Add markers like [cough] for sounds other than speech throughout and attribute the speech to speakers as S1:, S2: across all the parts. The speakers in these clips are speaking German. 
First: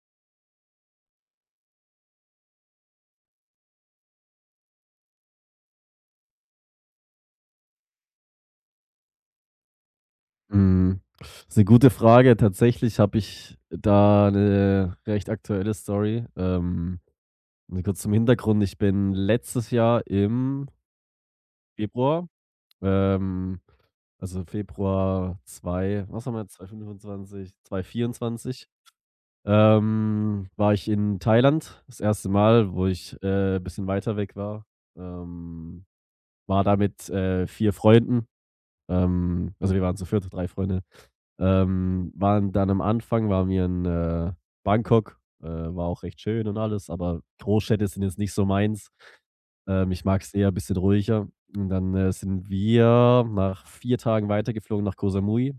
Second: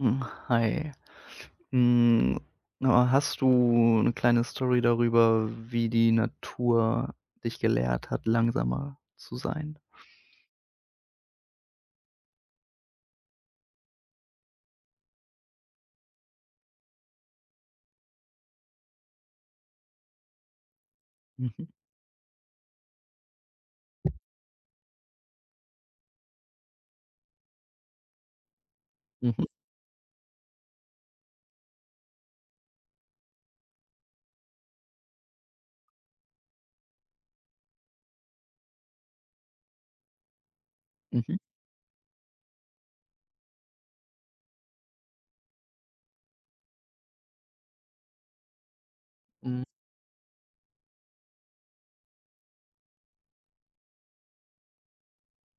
S1: Hm, hi. Hm, aber hast du eine kleine Story darüber, wie die Natur dich gelehrt hat, langsamer zu sein?
S2: Mhm. Ist 'ne gute Frage. Tatsächlich habe ich da 'ne recht aktuelle Story. Nur kurz zum Hintergrund. Ich bin letztes Jahr im
S1: Mhm,
S2: Februar, ähm also Februar 2, was haben wir jetzt? 2/25, 2/24,
S1: mhm,
S2: war ich in Thailand. Das erste Mal, wo ich, bisschen weiter weg war. Ähm, War da mit, 4 Freunden. Also wir waren zu viert, drei Freunde.
S1: mhm,
S2: Waren dann am Anfang waren wir in, Bangkok, war auch recht schön und alles, aber Großstädte sind jetzt nicht so meins.
S1: hm.
S2: Ich mag es eher ein bisschen ruhiger. Und dann, sind wir nach 4 Tagen weitergeflogen nach Koh Samui.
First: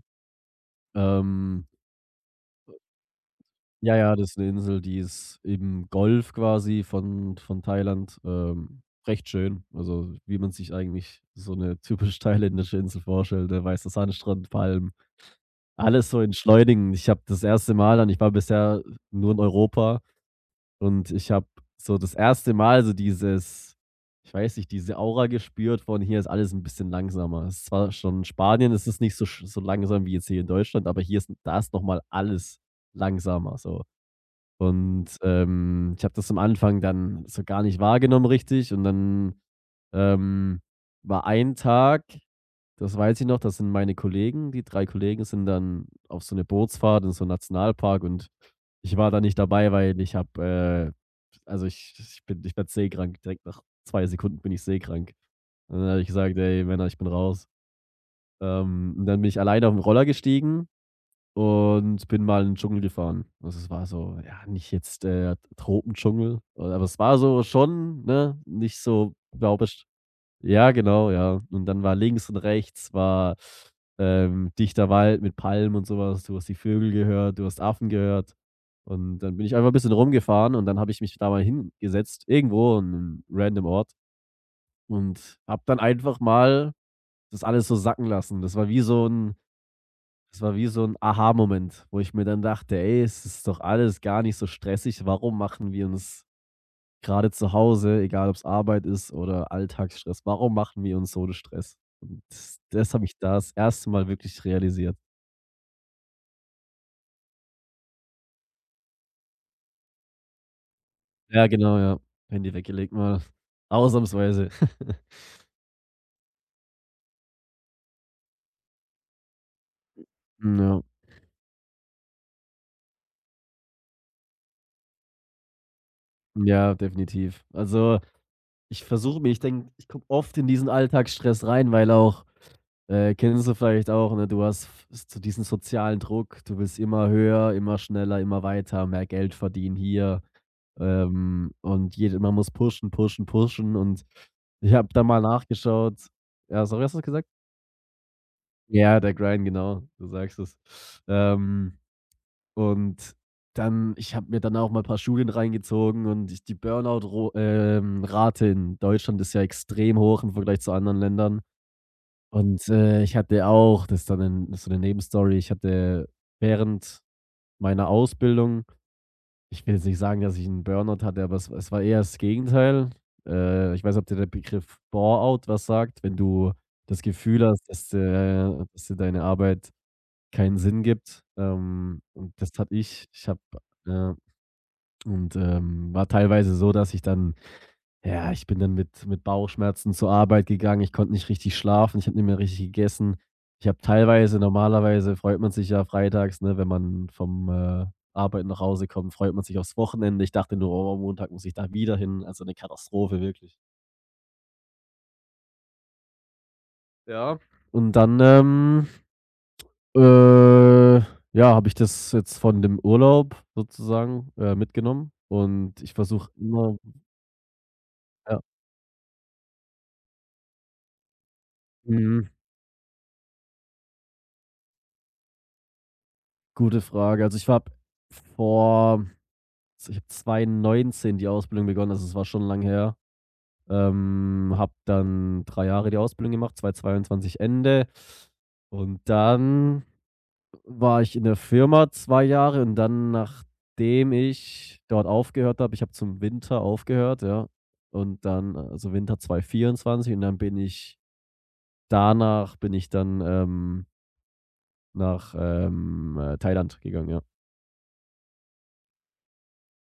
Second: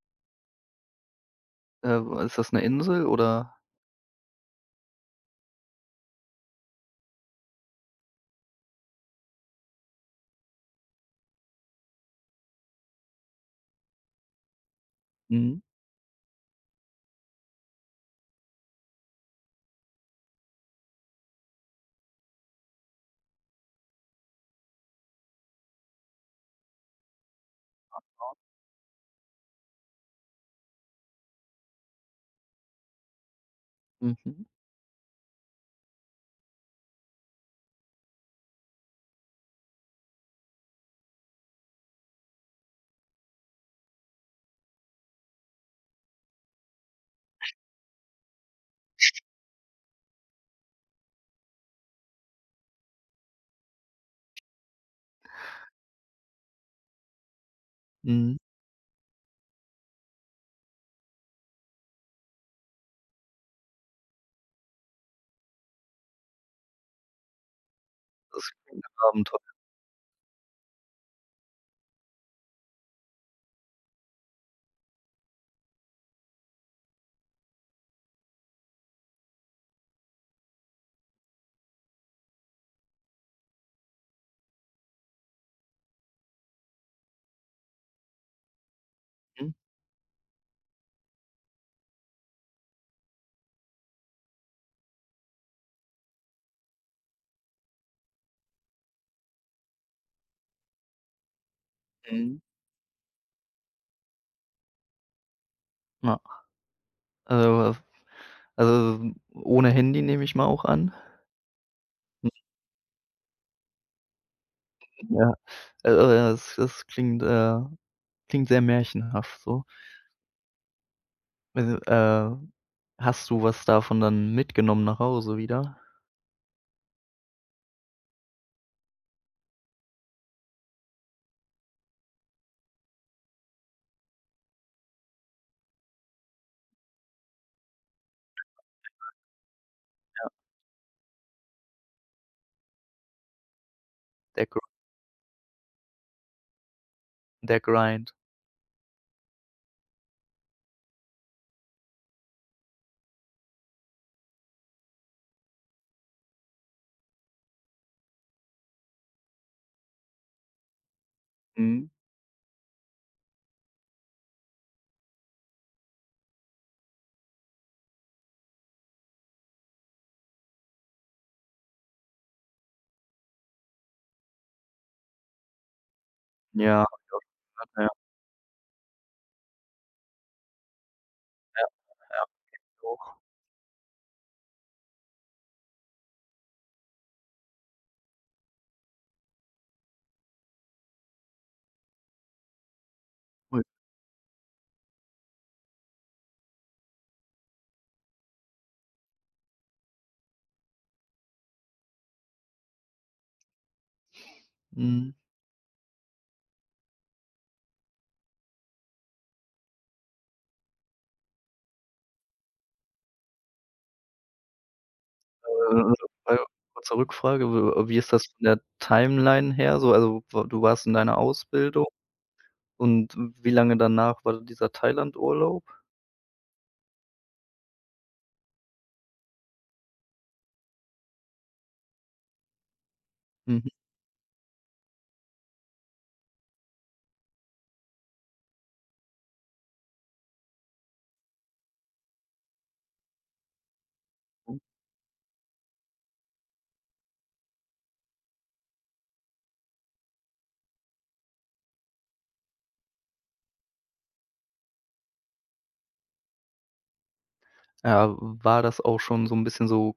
S2: Ähm,
S1: Ist das eine Insel oder?
S2: ja, ja, das ist eine Insel, die ist im Golf quasi von Thailand, recht schön. Also, wie man sich eigentlich so eine typisch [laughs] thailändische Insel vorstellt, ne? Weißer Sandstrand, Palmen.
S1: Mhm,
S2: Alles so in Schleudingen. Ich habe das erste Mal dann ich war bisher nur in Europa, und ich habe so das erste Mal so dieses, ich weiß nicht, diese Aura gespürt von: „Hier ist alles 'n bisschen langsamer." Es ist zwar schon in Spanien ist es nicht so sch so langsam wie jetzt hier in Deutschland, aber hier ist da ist noch mal alles langsamer so.
S1: mhm,
S2: Und, ich habe das am Anfang dann so gar nicht wahrgenommen richtig, und dann, ähm, war ein Tag, das weiß ich noch, das sind meine Kollegen. Die 3 Kollegen sind dann auf so 'ne Bootsfahrt in so 'n Nationalpark und ich war da nicht dabei, weil ich habe, also ich bin ich werde seekrank. Direkt nach 2 Sekunden bin ich seekrank. Und dann habe ich gesagt: „Ey Männer, ich bin raus."
S1: mhm.
S2: Und dann bin ich alleine auf 'n Roller gestiegen und bin mal in 'n Dschungel gefahren. Also, es war so, ja, nicht jetzt, Tropendschungel, aber es war so schon, ne,
S1: Das ist
S2: nicht
S1: 'n
S2: so
S1: Abenteuer.
S2: [unintelligible] Ja, genau, ja. Und dann war links und rechts war, dichter Wald mit Palmen und sowas. Du hast die Vögel gehört, du hast Affen gehört. Und dann bin ich einfach 'n bisschen rumgefahren und dann habe ich mich da mal hingesetzt, irgendwo an 'nem random Ort, und habe dann einfach mal das alles so sacken lassen.
S1: Mhm,
S2: Das war wie so ein Aha-Moment, wo ich mir dann dachte: „Ey, es ist doch alles gar nicht so stressig. Warum machen wir uns, gerade zu Hause, egal ob es Arbeit ist oder Alltagsstress, warum machen wir uns so 'n Stress? Und
S1: mhm.
S2: das habe ich da das erste Mal wirklich realisiert."
S1: Ja. Äh, also, ohne Handy nehme ich mal auch an?
S2: Ja, genau, ja. Handy weggelegt mal. Ausnahmsweise. [laughs]
S1: Ja. Es klingt, klingt sehr märchenhaft so.
S2: Ja,
S1: Also, hast du was davon dann mitgenommen nach Hause wieder?
S2: ja, definitiv. Also, ich versuche mir, ich denke, ich komme oft in diesen Alltagsstress rein, weil auch, kennst du vielleicht auch, ne, du hast f so diesen sozialen Druck, du willst immer höher, immer schneller, immer weiter, mehr Geld verdienen hier. Und jede, man muss pushen, pushen, pushen, und
S1: Der Gr
S2: ich habe da mal nachgeschaut. Ja, sorry, hast du das gesagt?
S1: der Grind.
S2: Ja, der Grind, genau, du sagst es. Ähm, und dann, ich habe mir dann auch mal 'n paar Studien reingezogen und ich, die Burnout Rate in Deutschland ist ja extrem hoch im Vergleich zu anderen Ländern.
S1: Mhm.
S2: Und, ich hatte auch, das ist dann 'nen, so eine Nebenstory. Ich hatte während meiner Ausbildung. Ich will jetzt nicht sagen, dass ich 'n Burnout hatte, aber es war eher das Gegenteil. Ich weiß nicht, ob dir der Begriff Boreout was sagt, wenn du
S1: Ja,
S2: das Gefühl hast, dass
S1: ja,
S2: dir dass dir deine Arbeit keinen Sinn gibt. Und das hatte ich.
S1: doch.
S2: Ich habe, äh und, war teilweise so, dass ich dann, ja, ich bin dann mit Bauchschmerzen zur Arbeit gegangen. Ich konnte nicht richtig schlafen. Ich habe nicht mehr richtig gegessen.
S1: Ui.
S2: Ich habe teilweise, normalerweise freut man sich ja freitags, ne, wenn man vom, Arbeiten nach Hause kommt, freut man sich aufs Wochenende. Ich dachte nur: „Oh, Montag muss ich da wieder hin." Also, eine Katastrophe, wirklich.
S1: Mhm.
S2: Ja. Und dann, ja, habe ich das jetzt von dem Urlaub sozusagen, mitgenommen und ich versuche
S1: Äh, äh,
S2: immer,
S1: Kurze Rückfrage, w wie ist das
S2: ja,
S1: von der Timeline her so? Also, w du warst in deiner Ausbildung
S2: mhm,
S1: und wie lange danach war dieser Thailandurlaub?
S2: gute Frage. Also, ich war vor, ich habe 2019 die Ausbildung begonnen, also es war schon lang her.
S1: Mhm.
S2: Habe dann 3 Jahre die Ausbildung gemacht, 2022 Ende. Und dann war ich in der Firma 2 Jahre und dann, nachdem ich dort aufgehört habe, ich habe zum Winter aufgehört, ja, und dann, also Winter 2024, und dann bin ich, danach bin ich dann, nach, Thailand gegangen, ja.
S1: Ja, war das auch schon so ein bisschen so.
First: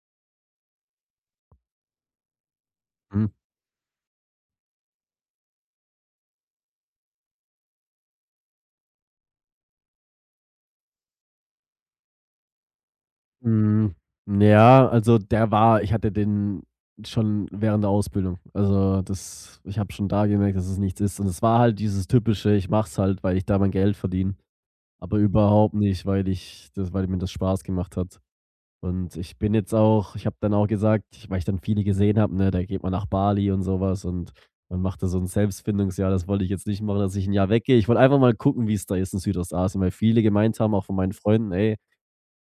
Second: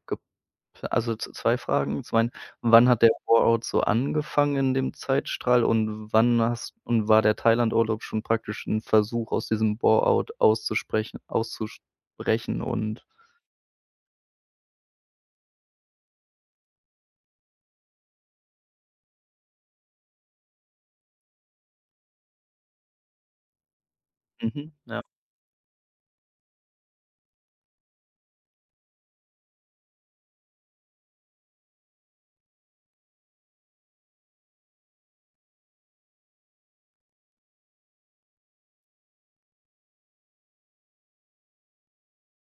S1: Also, z 2 Fragen. Zum einen, wann hat der
S2: Mhm.
S1: Fallout so angefangen in dem Zeitstrahl und wann hast und war der Thailand-Urlaub schon praktisch ein Versuch, aus diesem Fallout auszusprechen und.
S2: Hm, ja, also der war, ich hatte den schon während der Ausbildung. Also, das, ich habe schon da gemerkt, dass es nichts ist. Und es war halt dieses typische, ich mach's halt, weil ich da mein Geld verdiene,
S1: Mhm, ja,
S2: aber überhaupt nicht, weil ich das, weil mir das Spaß gemacht hat. Und ich bin jetzt auch, ich habe dann auch gesagt, ich, weil ich dann viele gesehen habe, ne, da geht man nach Bali und sowas und man macht da so ein Selbstfindungsjahr. Das wollte ich jetzt nicht machen, dass ich ein Jahr weggehe. Ich wollte einfach mal gucken, wie es da ist in Südostasien, weil viele gemeint haben, auch von meinen Freunden: „Ey,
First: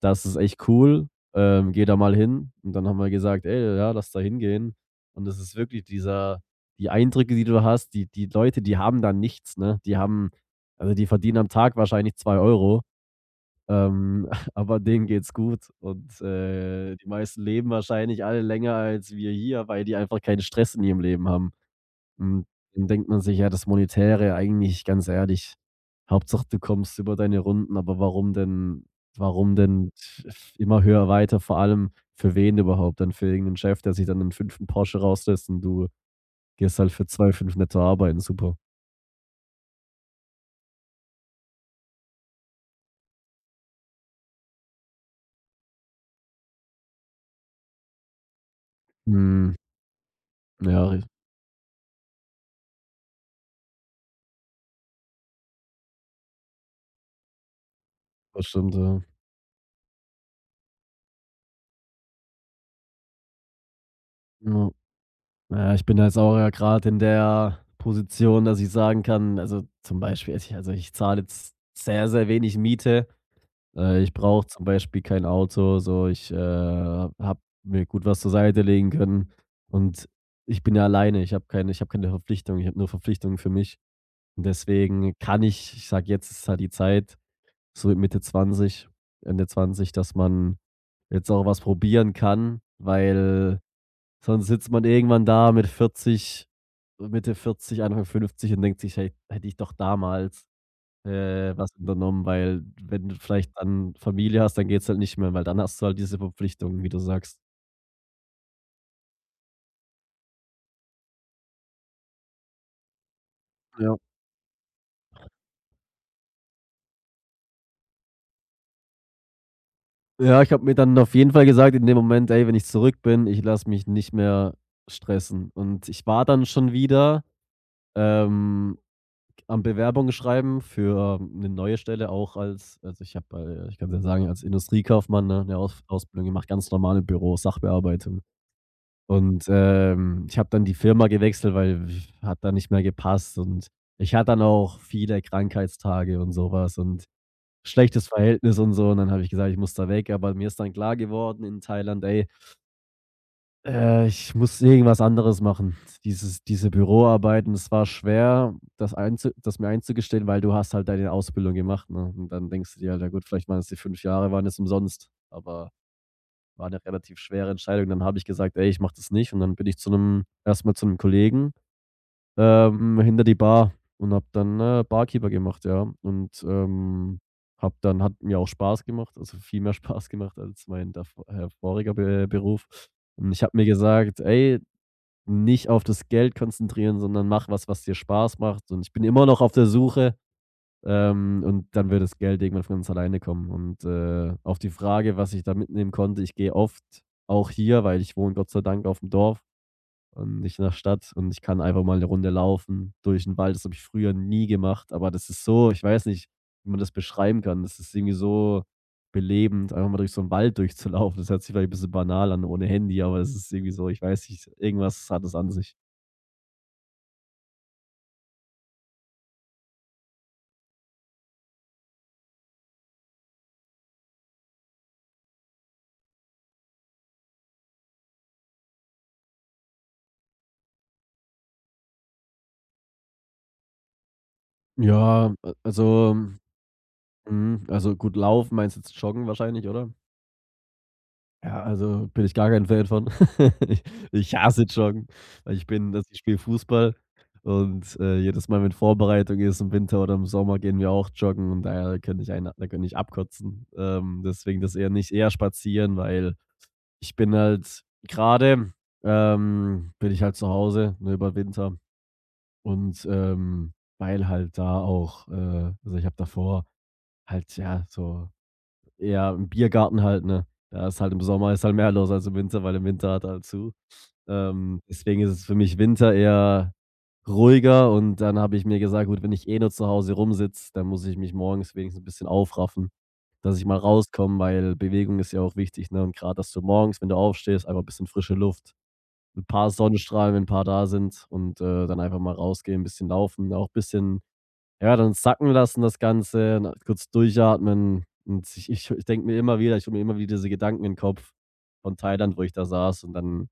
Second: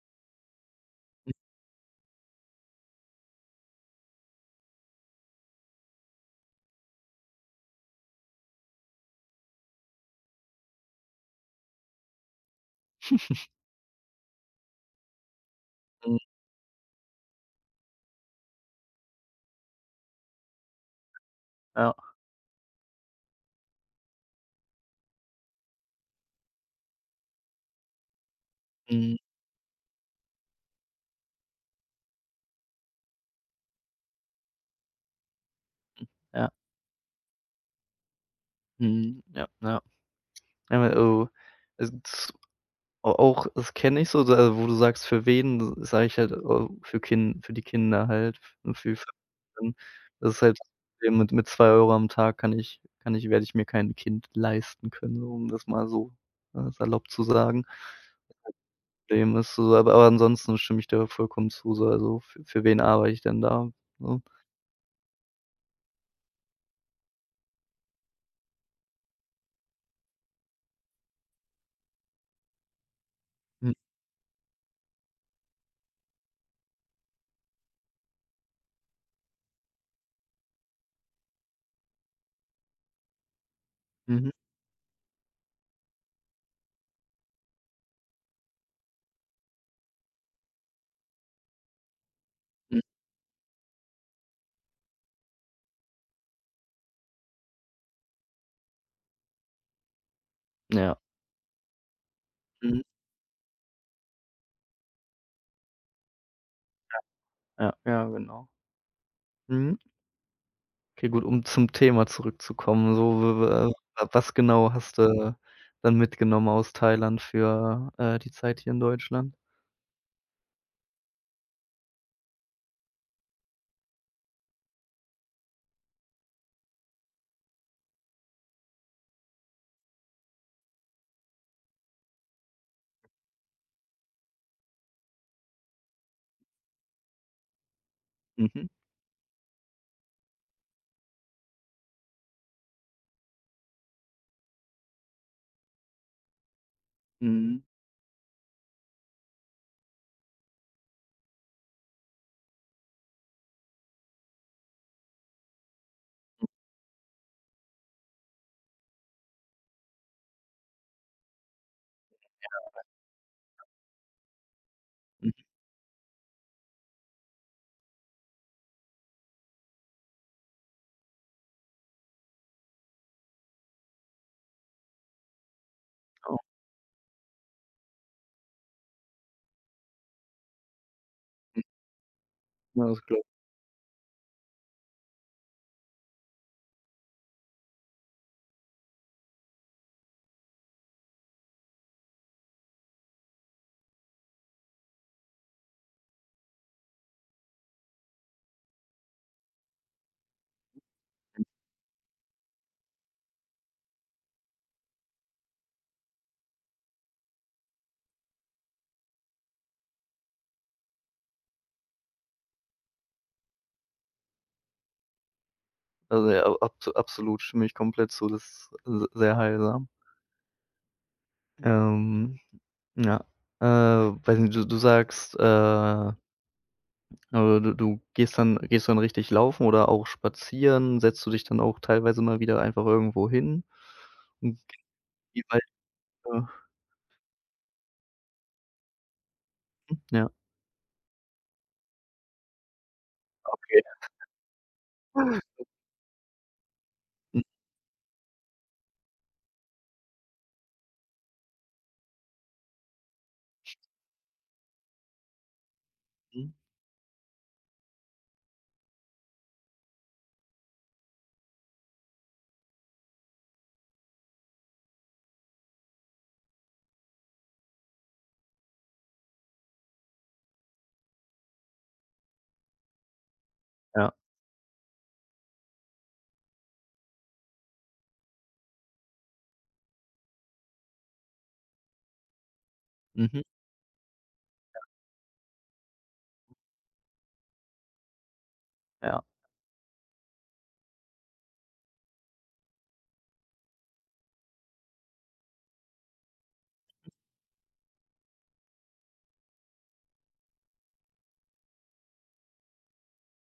S2: das ist echt cool, geh da mal hin." Und dann haben wir gesagt: „Ey, ja, lass da hingehen." Und es ist wirklich dieser, die Eindrücke, die du hast, die, die Leute, die haben da nichts, ne? Die haben, also, die verdienen am Tag wahrscheinlich 2 Euro, ähm, [laughs] aber denen geht's gut
S1: mhm,
S2: und, die meisten leben wahrscheinlich alle länger als wir hier, weil die einfach keinen Stress in ihrem Leben haben.
S1: ja,
S2: Hm, Dann denkt man sich ja das Monetäre eigentlich ganz ehrlich, Hauptsache du kommst über deine Runden, aber warum denn
S1: mhm,
S2: warum denn f immer höher, weiter, vor allem für wen überhaupt? Dann für irgendeinen Chef, der sich dann einen fünften Porsche rauslässt, und du
S1: ja,
S2: gehst halt für zwei fünf netto arbeiten, super.
S1: mhm, ja, ja. Ja, aber, oh, es Au auch das kenne ich so, da also, wo du sagst: „Für wen?" Sage ich halt, für die Kinder halt und für [unintelligible]
S2: Mhm,
S1: Das ist halt das
S2: ja, ri
S1: Problem mit 2 € am Tag kann ich werde ich mir kein Kind leisten können, so, um das mal so, salopp zu sagen.
S2: das stimmt, ja.
S1: Dem ist so, aber ansonsten stimme ich dir vollkommen zu, so also für wen arbeite ich denn da, ne?
S2: Ja. Ja, ich bin jetzt auch, ja, gerade in der Position, dass ich sagen kann, also, zum Beispiel, also also, ich zahle jetzt sehr, sehr wenig Miete.
S1: Mhm,
S2: Ich brauche zum Beispiel kein Auto, so ich, habe mir gut was zur Seite legen können und ich bin ja alleine. Ich habe keine Verpflichtungen. Ich habe nur Verpflichtungen für mich.
S1: mhm,
S2: Und deswegen kann ich sage, jetzt ist halt die Zeit, so mit Mitte 20, Ende 20, dass man jetzt auch was probieren kann,
S1: mhm.
S2: weil sonst sitzt man irgendwann da mit 40, Mitte 40, Anfang 50 und denkt sich: „Hey, hätte ich doch damals
S1: Ja,
S2: was unternommen", weil
S1: mhm,
S2: wenn du vielleicht dann Familie hast, dann geht's halt nicht mehr, weil dann hast du halt diese Verpflichtungen, wie du sagst.
S1: ja, ja, genau. Mhm. Okay, gut, um zum Thema zurückzukommen, so. W w
S2: Ja.
S1: Ja. Was genau hast du dann mitgenommen aus Thailand für, die Zeit hier in Deutschland?
S2: Ja, ich habe mir dann auf jeden Fall gesagt in dem Moment: „Ey, wenn ich zurück bin, ich lasse mich nicht mehr stressen." Und ich war dann schon wieder, ähm, am Bewerbung schreiben für, 'ne neue Stelle, auch als, also, ich habe, ich kann's ja sagen, als Industriekaufmann, ne, 'ne Ausbildung gemacht, ganz normale Büro, Sachbearbeitung.
S1: Mhm,
S2: Und, ich habe dann die Firma gewechselt, weil, hat dann nicht mehr gepasst und ich hatte dann auch viele Krankheitstage und sowas und
S1: mhm,
S2: schlechtes Verhältnis und so. Und dann habe ich gesagt, ich muss da weg, aber mir ist dann klar geworden in Thailand: „Ey, ich muss irgendwas anderes machen." Dieses, diese Büroarbeiten, es war schwer, das mir einzugestehen, weil du hast halt deine Ausbildung gemacht, ne? Und dann denkst du dir halt: „Ja gut, vielleicht waren es die, 5 Jahre waren es, umsonst."
S1: mhm.
S2: Aber, war eine relativ schwere Entscheidung. Dann habe ich gesagt: „Ey, ich mache das nicht." Und dann bin ich zu einem, erstmal zu einem Kollegen, hinter die Bar und habe dann, Barkeeper gemacht, ja.
S1: Oh,
S2: Und, habe dann, hat mir auch Spaß gemacht, also viel mehr [laughs] Spaß gemacht als mein davor, voriger Be Beruf.
S1: ja, das glaube
S2: Und
S1: ich.
S2: ich habe mir gesagt: „Ey, nicht auf das Geld konzentrieren, sondern mach was, was dir Spaß macht." Und ich bin immer noch auf der Suche, und dann wird das Geld irgendwann von uns alleine kommen. Und, auf die Frage, was ich da mitnehmen konnte: Ich gehe oft auch hier, weil ich wohne Gott sei Dank auf dem Dorf und nicht in der Stadt, und ich kann einfach mal eine Runde laufen durch den Wald. Das habe ich früher nie gemacht, aber das ist so, ich weiß nicht, wie man das beschreiben kann. Das ist irgendwie so belebend, einfach mal durch so einen Wald durchzulaufen. Das hört sich vielleicht ein bisschen banal an ohne Handy, aber es ist irgendwie so, ich weiß nicht, irgendwas hat es an sich.
S1: Also, ja, absolut, stimme ich komplett zu, das ist s sehr heilsam. Ähm, ja, weiß nicht, du sagst, also, du du gehst dann gehst du dann richtig laufen oder auch spazieren? Setzt du dich dann auch teilweise mal wieder einfach irgendwo hin und
S2: Ja,
S1: geh
S2: a
S1: weiter?
S2: also, mhm, also, gut, laufen meinst du jetzt joggen wahrscheinlich, oder?
S1: Ja,
S2: Ja, also bin ich gar kein Fan von. [laughs] Ich ich hasse Joggen,
S1: okay.
S2: weil ich bin dass ich spiele Fußball und, jedes Mal, wenn Vorbereitung ist im Winter oder im Sommer, gehen wir auch joggen und daher könnte ich abkotzen. Deswegen das eher nicht, eher spazieren, weil
S1: Mhm.
S2: ich bin halt gerade bin ich halt zu Hause, ne, über Winter und, weil halt da auch, also ich habe davor halt, ja, so ja, im Biergarten halt, ne? Da ist halt im Sommer ist halt mehr los als im Winter, weil im Winter hat halt zu.
S1: Ja.
S2: Deswegen ist es für mich Winter eher ruhiger und dann habe ich mir gesagt: „Gut, wenn ich eh nur zu Hause rumsitze, dann muss ich mich morgens wenigstens ein bisschen aufraffen,
S1: Mhm.
S2: dass ich mal rauskomme“, weil Bewegung ist ja auch wichtig, ne? Und gerade dass du morgens, wenn du aufstehst, einfach ein bisschen frische Luft,
S1: Ja,
S2: ein paar Sonnenstrahlen, wenn 'n paar da sind und, dann einfach mal rausgehen, ein bisschen laufen, auch ein bisschen ja, dann sacken lassen das Ganze, ne, kurz durchatmen und sich ich denke mir immer wieder ich hole mir immer wieder diese Gedanken in den Kopf von Thailand, wo ich da saß und dann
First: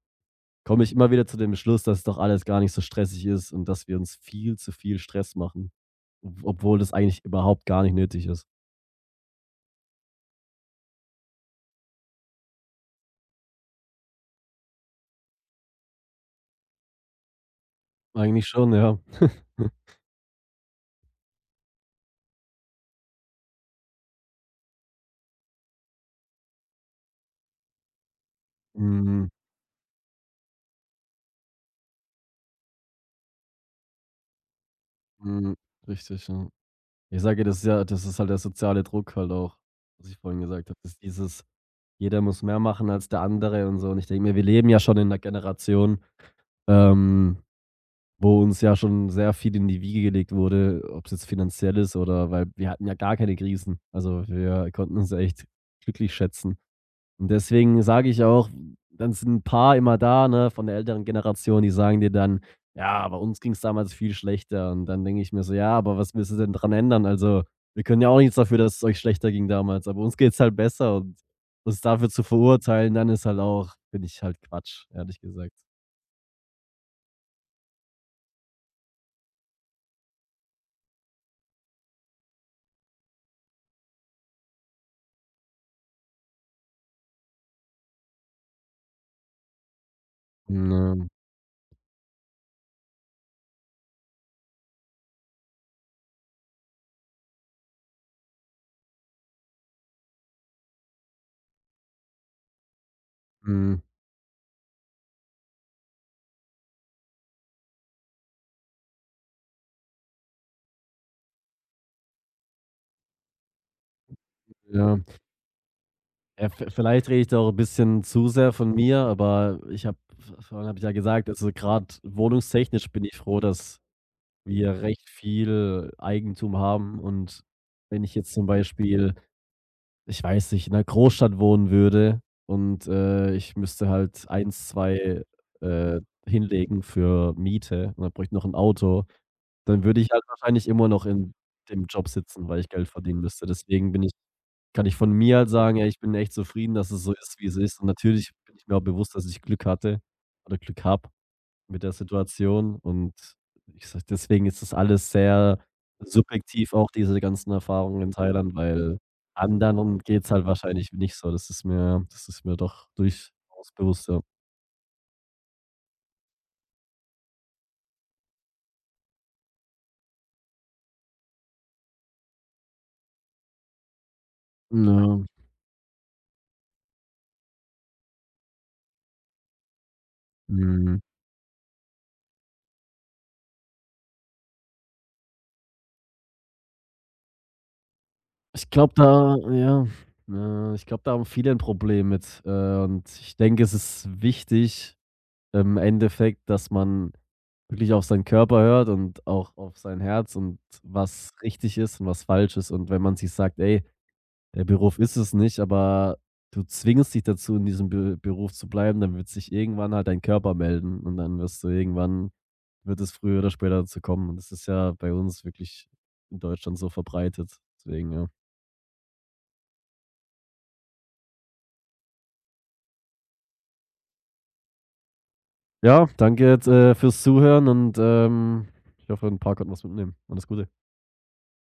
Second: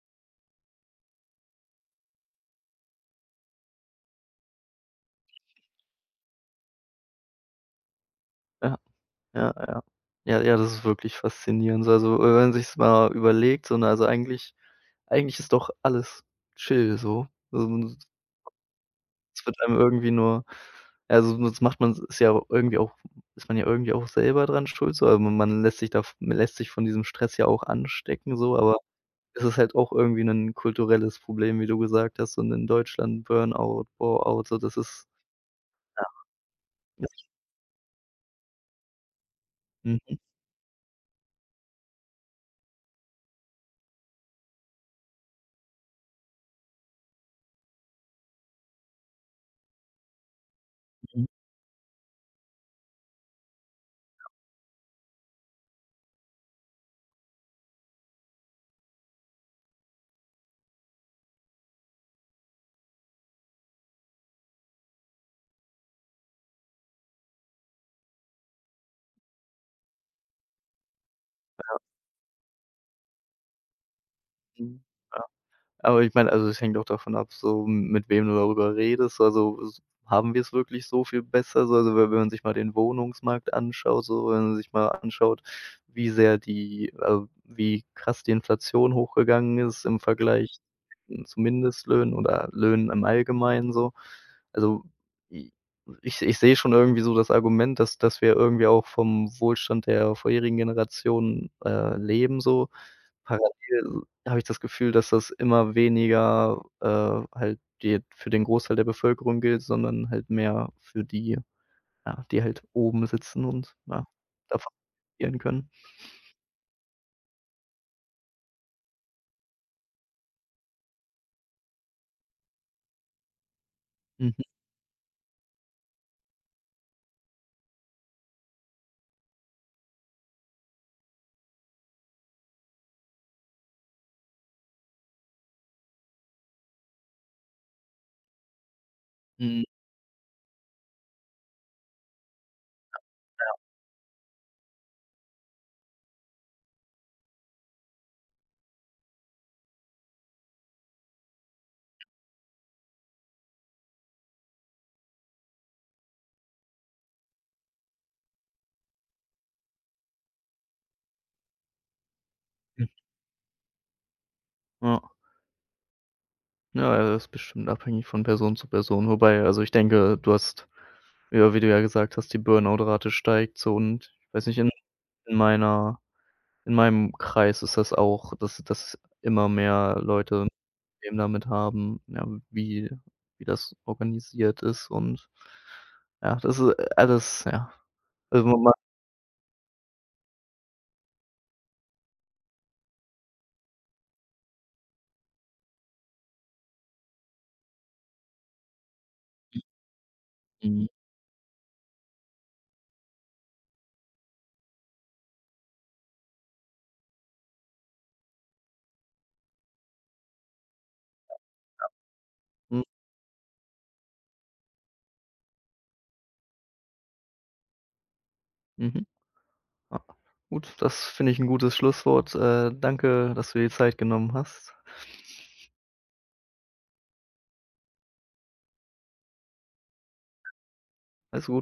S2: komme ich immer wieder zu dem Schluss, dass doch alles gar nicht so stressig ist und dass wir uns viel zu viel Stress machen, ob obwohl das eigentlich überhaupt gar nicht nötig ist.
S1: ja, ja, ja. Ja, ja, das ist wirklich faszinierend. So, also, wenn man sich's mal überlegt, so, ne, also, eigentlich ist doch alles chill so. Also, [unintelligible]
S2: Eigentlich schon, ja.
S1: es wird einem irgendwie nur ja, also, das macht man ist ja irgendwie auch, ist man ja irgendwie auch selber dran schuld so, also, man lässt sich da v man lässt sich von diesem Stress ja auch anstecken so, aber
S2: Mhm,
S1: es ist halt auch irgendwie 'nen kulturelles Problem, wie du gesagt hast, und in Deutschland Burnout, Bore-out, so, das ist
S2: mhm, richtig, ja.
S1: das.
S2: Ich sage, das ist halt der soziale Druck halt auch, was
S1: Mhm,
S2: ich vorhin gesagt habe, dass dieses: „Jeder muss mehr machen als der andere“ und so und ich denke mir, wir leben ja schon in 'ner Generation ähm, wo uns ja schon sehr viel in die Wiege gelegt wurde, ob es
S1: mhm,
S2: jetzt finanziell ist oder weil wir hatten ja gar keine Krisen. Also, wir konnten uns echt glücklich schätzen. Und deswegen sage ich auch, dann sind ein paar immer da, ne, von der älteren Generation, die sagen dir dann: „Ja, aber uns ging es damals viel schlechter.“ Und dann denke ich mir so: „Ja, aber was willst du denn dran ändern? Also, wir können ja auch nichts dafür, dass es euch schlechter ging damals, aber uns geht es halt besser.“ Und uns dafür zu verurteilen, dann ist halt auch finde ich halt
S1: mhm.
S2: Quatsch, ehrlich gesagt.
S1: Aber ich meine, also, es hängt auch davon ab, so mit wem du darüber redest. Also, s haben wir es wirklich so viel besser? So, also, we wenn man sich mal den Wohnungsmarkt anschaut, so, wenn man sich mal anschaut, wie krass die Inflation hochgegangen ist im Vergleich
S2: Ne,
S1: zu Mindestlöhnen oder Löhnen im Allgemeinen so. Also, i ich ich sehe schon irgendwie so das Argument, dass wir irgendwie auch vom Wohlstand der vorherigen Generation leben so.
S2: mhm.
S1: Parallel habe ich das Gefühl, dass das immer weniger, halt die für den Großteil der Bevölkerung gilt, sondern halt mehr für die, ja, die halt oben sitzen und, ja, davon
S2: Ja,
S1: profitieren können.
S2: ja, v vielleicht rede ich da auch ein bisschen zu sehr von mir, aber ich habe vorhin habe ich ja gesagt, also, gerade wohnungstechnisch bin ich froh, dass
S1: Mhm,
S2: wir recht viel Eigentum haben und wenn ich jetzt zum Beispiel, ich weiß nicht, in 'ner Großstadt wohnen würde und, ich müsste halt eins 2 äh, hinlegen für Miete und dann bräuchte ich noch ein Auto,
S1: mhm,
S2: dann würde ich halt wahrscheinlich immer noch in dem Job sitzen, weil ich Geld verdienen müsste. Deswegen bin ich kann ich von mir halt sagen, ey, ich bin echt zufrieden, dass es so ist, wie es ist. Und natürlich bin ich mir auch bewusst, dass ich Glück hatte oder Glück habe mit der Situation. Und ich sage, deswegen ist das alles sehr subjektiv, auch diese ganzen Erfahrungen in Thailand, weil anderen geht's halt wahrscheinlich nicht so. Das ist mir doch
S1: mhm.
S2: durchaus bewusst, ja.
S1: Ja. Ja, ja, das ist bestimmt abhängig von Person zu Person. Wobei, also, ich denke, du hast ja, wie du ja gesagt hast, die Burnout-Rate steigt so und ich weiß nicht,
S2: Ja,
S1: in meiner in meinem Kreis ist das auch, dass immer mehr Leute
S2: mhm.
S1: Problem damit haben, ja, wie das organisiert ist und ja, das ist alles, ja. Also,
S2: Ich
S1: man.
S2: glaube da ja, ich glaube, da haben viele ein Problem mit, und ich denke, es ist wichtig im Endeffekt, dass man wirklich auf seinen Körper hört und auch auf sein Herz und
S1: Mhm,
S2: was richtig ist und was falsch ist. Und wenn man sich sagt: „Ey, der Beruf ist es nicht“, aber du zwingst dich dazu, in diesem Be Beruf zu bleiben, dann wird sich irgendwann halt dein Körper melden und dann wirst du irgendwann
S1: mhm,
S2: wird es früher oder später dazu kommen. Und das ist ja bei uns wirklich in Deutschland so verbreitet. Deswegen, ja.
S1: mhm, ja. Gut, das finde ich 'n gutes Schlusswort. Danke, dass du dir die Zeit genommen hast.
S2: Ja, danke jetzt, fürs Zuhören und, ich hoffe, ein paar konnten was mitnehmen. Alles Gute.
S1: Alles gut.